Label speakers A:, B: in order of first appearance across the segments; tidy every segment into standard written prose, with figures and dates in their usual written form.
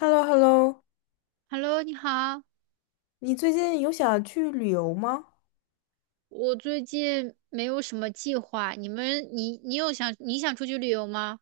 A: h e l l o h e l l o
B: Hello，你好，
A: 你最近有想去旅游吗？
B: 我最近没有什么计划，你你想出去旅游吗？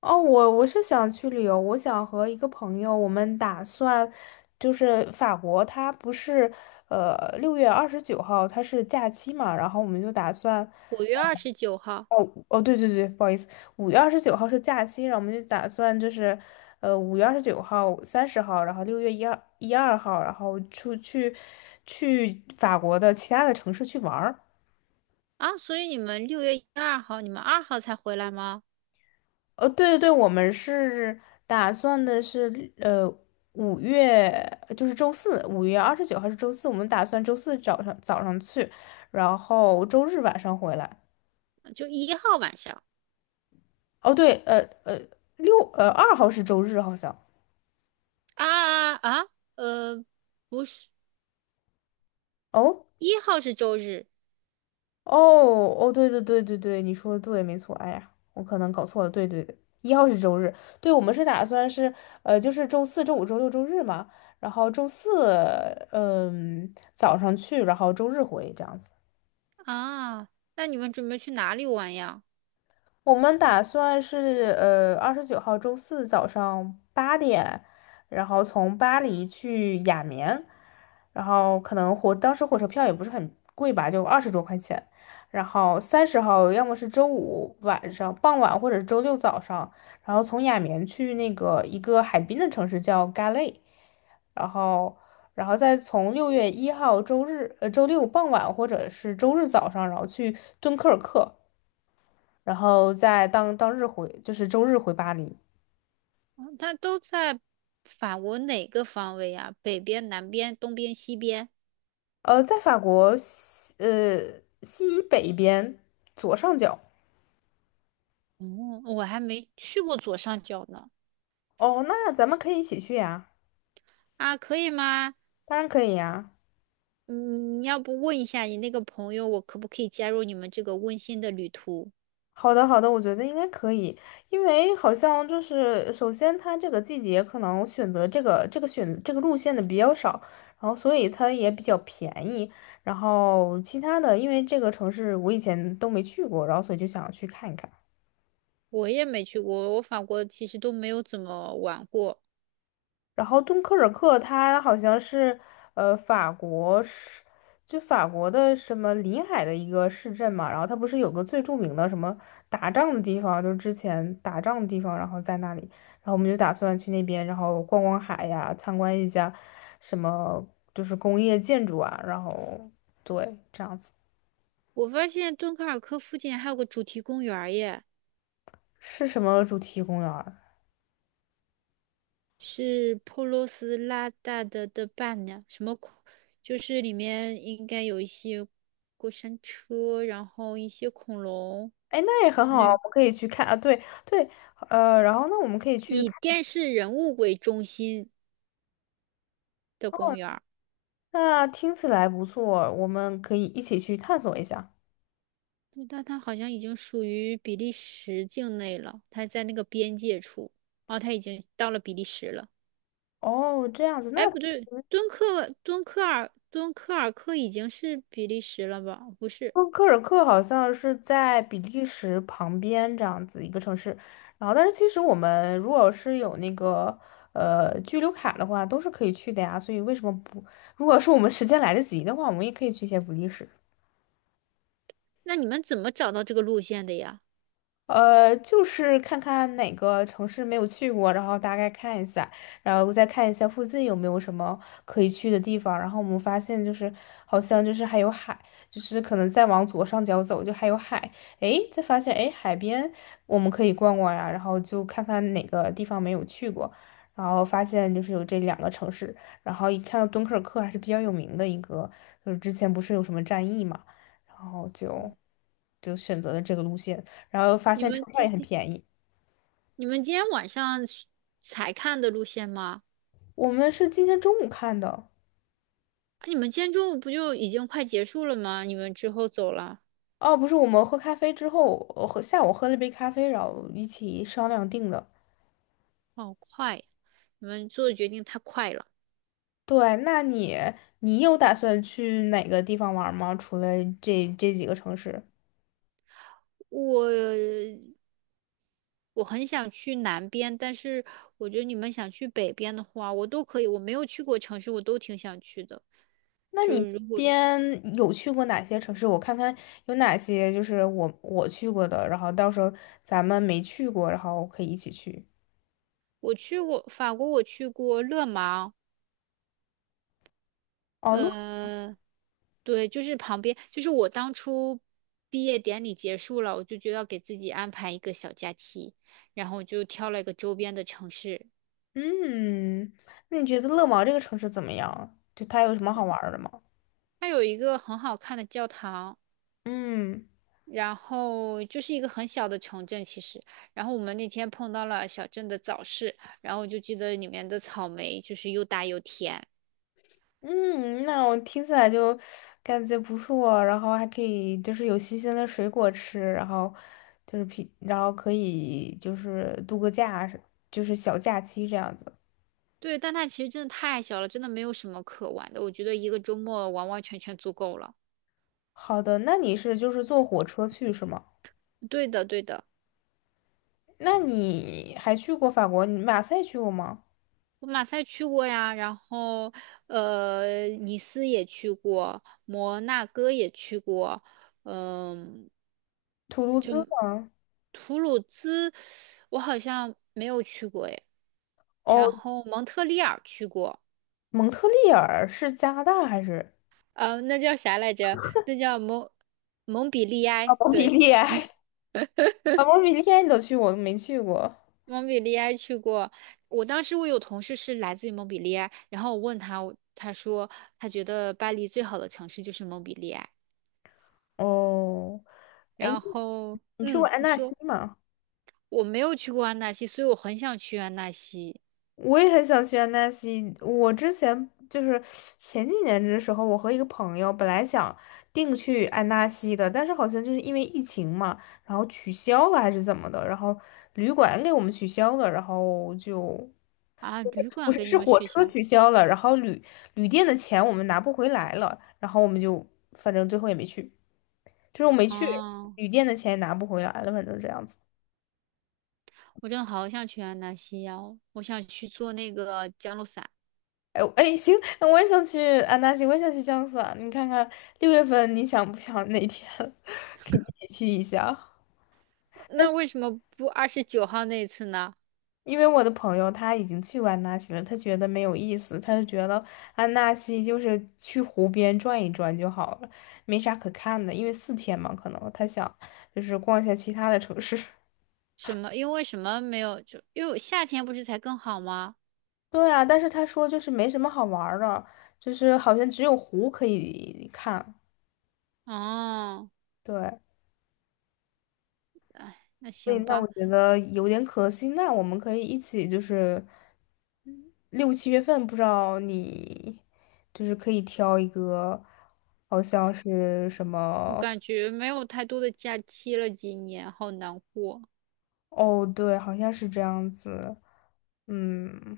A: 哦，我是想去旅游，我想和一个朋友，我们打算就是法国，它不是呃6月29号它是假期嘛，然后我们就打算。
B: 5月29号。
A: 哦哦对对对，不好意思，五月二十九号是假期，然后我们就打算就是5月29号、30号，然后六月一二号，然后出去去法国的其他的城市去玩儿。
B: 啊，所以你们6月2号，你们二号才回来吗？
A: 对对对，我们是打算的是，五月就是周四，五月二十九号是周四，我们打算周四早上去，然后周日晚上回来。
B: 就一号晚上。
A: 哦，对，呃，二号是周日好像。
B: 啊啊啊，呃，不是，
A: 哦
B: 一号是周日。
A: 哦哦，对对对对对，你说的对，没错。哎呀，我可能搞错了，对对对，一号是周日。对，我们是打算是，就是周四周五周六周日嘛，然后周四早上去，然后周日回这样子。
B: 啊，那你们准备去哪里玩呀？
A: 我们打算是二十九号周四早上8点，然后从巴黎去雅眠，然后可能火当时火车票也不是很贵吧，就20多块钱。然后三十号要么是周五晚上傍晚，或者周六早上，然后从雅眠去那个一个海滨的城市叫 g a l e。 然后然后再从6月1号周日周六傍晚或者是周日早上，然后去敦刻尔克。然后在当日回，就是周日回巴黎。
B: 嗯，它都在法国哪个方位呀？北边、南边、东边、西边？
A: 在法国西北边左上角。
B: 哦，我还没去过左上角呢。
A: 哦，那咱们可以一起去呀，
B: 啊，可以吗？
A: 当然可以呀。
B: 嗯，你要不问一下你那个朋友，我可不可以加入你们这个温馨的旅途？
A: 好的，好的，我觉得应该可以，因为好像就是首先它这个季节可能选择这个选这个路线的比较少，然后所以它也比较便宜。然后其他的，因为这个城市我以前都没去过，然后所以就想去看一看。
B: 我也没去过，我法国其实都没有怎么玩过。
A: 然后敦刻尔克它好像是呃法国是就法国的什么临海的一个市镇嘛，然后它不是有个最著名的什么打仗的地方，就是之前打仗的地方，然后在那里，然后我们就打算去那边，然后逛逛海呀，参观一下什么就是工业建筑啊，然后对这样子。
B: 我发现敦刻尔克附近还有个主题公园儿耶，
A: 是什么主题公园儿？
B: 是普罗斯拉大的伴娘，什么恐，就是里面应该有一些过山车，然后一些恐龙，
A: 哎，那也很
B: 就
A: 好啊，我
B: 那
A: 们可以去看啊。对对，然后那我们可以去。
B: 以电视人物为中心的公园。
A: 那听起来不错，我们可以一起去探索一下。
B: 对，但它好像已经属于比利时境内了，它在那个边界处。哦，它已经到了比利时了。
A: 哦，这样子，那
B: 哎，不对，敦刻尔克已经是比利时了吧？不是。
A: 说科尔克好像是在比利时旁边这样子一个城市，然后但是其实我们如果是有那个居留卡的话，都是可以去的呀。所以为什么不？如果是我们时间来得及的话，我们也可以去一些比利时。
B: 那你们怎么找到这个路线的呀？
A: 就是看看哪个城市没有去过，然后大概看一下，然后再看一下附近有没有什么可以去的地方。然后我们发现就是好像就是还有海，就是可能再往左上角走就还有海，诶，再发现诶海边我们可以逛逛呀，然后就看看哪个地方没有去过，然后发现就是有这两个城市，然后一看到敦刻尔克还是比较有名的一个，就是之前不是有什么战役嘛，然后就选择了这个路线。然后发
B: 你
A: 现车
B: 们
A: 票也
B: 今、
A: 很
B: 这，
A: 便宜。
B: 你们今天晚上是才看的路线吗？
A: 我们是今天中午看的。
B: 啊，你们今天中午不就已经快结束了吗？你们之后走了。
A: 哦，不是，我们喝咖啡之后，我下午喝了杯咖啡，然后一起商量定的。
B: 好快呀！你们做的决定太快了。
A: 对，那你你有打算去哪个地方玩吗？除了这几个城市。
B: 我我很想去南边，但是我觉得你们想去北边的话，我都可以。我没有去过城市，我都挺想去的。
A: 那
B: 就
A: 你
B: 如果
A: 边有去过哪些城市？我看看有哪些就是我去过的，然后到时候咱们没去过，然后可以一起去。
B: 我去过法国，我去过勒芒。
A: 哦，勒。
B: 呃，对，就是旁边，就是我当初毕业典礼结束了，我就觉得要给自己安排一个小假期，然后我就挑了一个周边的城市。
A: 嗯，那你觉得乐芒这个城市怎么样？就它有什么好玩儿的吗？
B: 它有一个很好看的教堂。
A: 嗯。
B: 然后就是一个很小的城镇，其实。然后我们那天碰到了小镇的早市，然后我就记得里面的草莓就是又大又甜。
A: 嗯，那我听起来就感觉不错，然后还可以就是有新鲜的水果吃，然后就是平，然后可以就是度个假，就是小假期这样子。
B: 对，但它其实真的太小了，真的没有什么可玩的。我觉得一个周末完完全全足够了。
A: 好的，那你是就是坐火车去是吗？
B: 对的，对的。
A: 那你还去过法国？你马赛去过吗？
B: 我马赛去过呀，然后呃，尼斯也去过，摩纳哥也去过。嗯、
A: 图卢兹吗？
B: 图鲁兹我好像没有去过诶，然
A: 哦，
B: 后蒙特利尔去过。
A: 蒙特利尔是加拿大还是？
B: 呃，那叫啥来着？那叫蒙蒙彼利
A: 啊，
B: 埃，
A: 蒙彼
B: 对。
A: 利 埃。啊，蒙彼利埃你都去过，我都没去过。
B: 蒙彼利埃去过。我当时我有同事是来自于蒙彼利埃，然后我问他，他说他觉得巴黎最好的城市就是蒙彼利埃。
A: 哦，
B: 然后，
A: 你去过
B: 嗯，
A: 安
B: 你
A: 纳西
B: 说
A: 吗？
B: 我没有去过安纳西，所以我很想去安纳西。
A: 我也很想去安纳西。我之前就是前几年的时候，我和一个朋友本来想定去安纳西的，但是好像就是因为疫情嘛，然后取消了还是怎么的，然后旅馆给我们取消了，然后就
B: 啊，旅
A: 不
B: 馆
A: 是
B: 给你
A: 是
B: 们
A: 火
B: 取
A: 车
B: 消。
A: 取消了，然后旅店的钱我们拿不回来了，然后我们就反正最后也没去，就是我没去，
B: 哦，
A: 旅店的钱也拿不回来了，反正这样子。
B: 我真的好想去安纳西呀、我想去做那个降落伞。
A: 哎哎，行，我也想去安纳西，我也想去江苏啊。你看看6月份你想不想哪天 可以一起去一下？
B: 那为什么不二十九号那次呢？
A: 因为我的朋友他已经去过安纳西了，他觉得没有意思，他就觉得安纳西就是去湖边转一转就好了，没啥可看的。因为4天嘛，可能他想就是逛一下其他的城市。
B: 什么？因为什么没有？就因为夏天不是才更好吗？
A: 对啊，但是他说就是没什么好玩儿的，就是好像只有湖可以看。
B: 哦，
A: 对，
B: 哎，那
A: 所以
B: 行
A: 那我
B: 吧。
A: 觉得有点可惜。那我们可以一起，就是六七月份，不知道你就是可以挑一个，好像是什
B: 我
A: 么？
B: 感觉没有太多的假期了，今年好难过。
A: 哦，对，好像是这样子。嗯，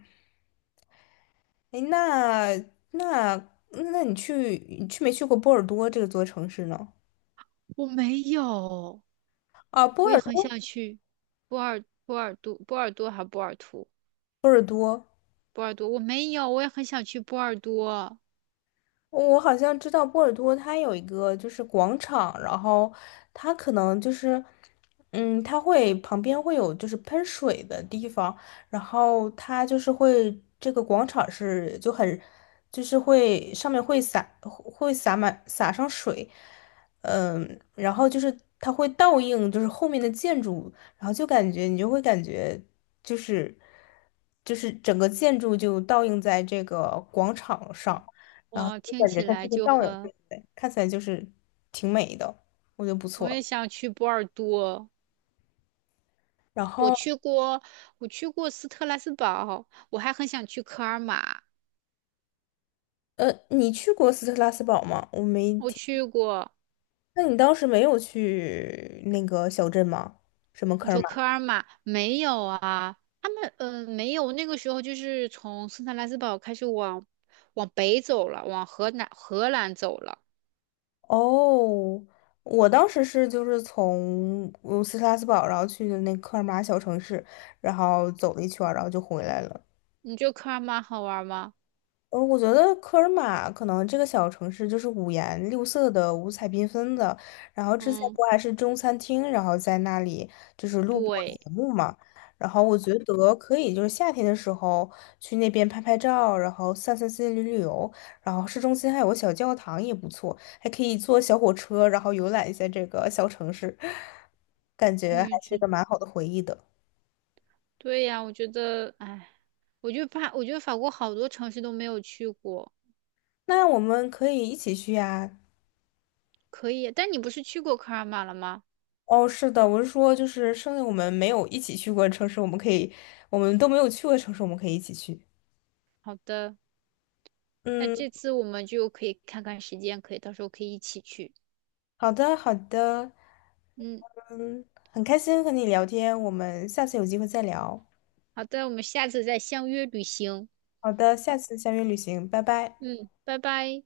A: 诶，那那你去没去过波尔多这个座城市呢？
B: 我没有，我也很想去波尔多，波尔多还波尔图。
A: 波尔多。
B: 波尔多，我没有，我也很想去波尔多。
A: 我好像知道波尔多，它有一个就是广场，然后它可能就是，嗯，它会旁边会有就是喷水的地方，然后它就是会这个广场是就很，就是会上面会洒满洒上水，嗯，然后就是它会倒映就是后面的建筑，然后就感觉你就会感觉就是就是整个建筑就倒映在这个广场上。然后
B: 我
A: 就
B: 听
A: 感觉
B: 起
A: 它是
B: 来
A: 个
B: 就
A: 倒影对
B: 很，
A: 不对？看起来就是挺美的，我觉得不
B: 我
A: 错。
B: 也想去波尔多。
A: 然
B: 我
A: 后，
B: 去过，我去过斯特拉斯堡，我还很想去科尔玛。
A: 你去过斯特拉斯堡吗？我没
B: 我
A: 听。
B: 去过。
A: 那你当时没有去那个小镇吗？什么
B: 你
A: 科尔
B: 说
A: 马？
B: 科尔玛没有啊？他们呃没有，那个时候就是从圣特莱斯堡开始往北走了，往荷兰走了。
A: 哦，我当时是就是从斯特拉斯堡，然后去的那科尔马小城市，然后走了一圈儿然后就回来了。
B: 你觉得科尔玛好玩吗？
A: 嗯，我觉得科尔玛可能这个小城市就是五颜六色的、五彩缤纷的。然后之前
B: 嗯，
A: 不还是中餐厅，然后在那里就是录过
B: 对，
A: 节目嘛。然后我觉得可以，就是夏天的时候去那边拍拍照，然后散散心、旅游。然后市中心还有个小教堂也不错，还可以坐小火车，然后游览一下这个小城市，感觉
B: 我
A: 还
B: 也
A: 是一
B: 觉
A: 个蛮好的回忆的。
B: 对呀，我觉得，哎，我就怕，我觉得法国好多城市都没有去过。
A: 那我们可以一起去呀。
B: 可以。但你不是去过科尔玛了吗？
A: 哦，是的，我是说，就是剩下我们没有一起去过的城市，我们可以，我们都没有去过的城市，我们可以一起去。
B: 好的，那
A: 嗯，
B: 这次我们就可以看看时间，可以到时候可以一起去。
A: 好的，好的，
B: 嗯，
A: 嗯，很开心和你聊天，我们下次有机会再聊。
B: 好的，我们下次再相约旅行。
A: 好的，下次相约旅行，拜拜。
B: 嗯，拜拜。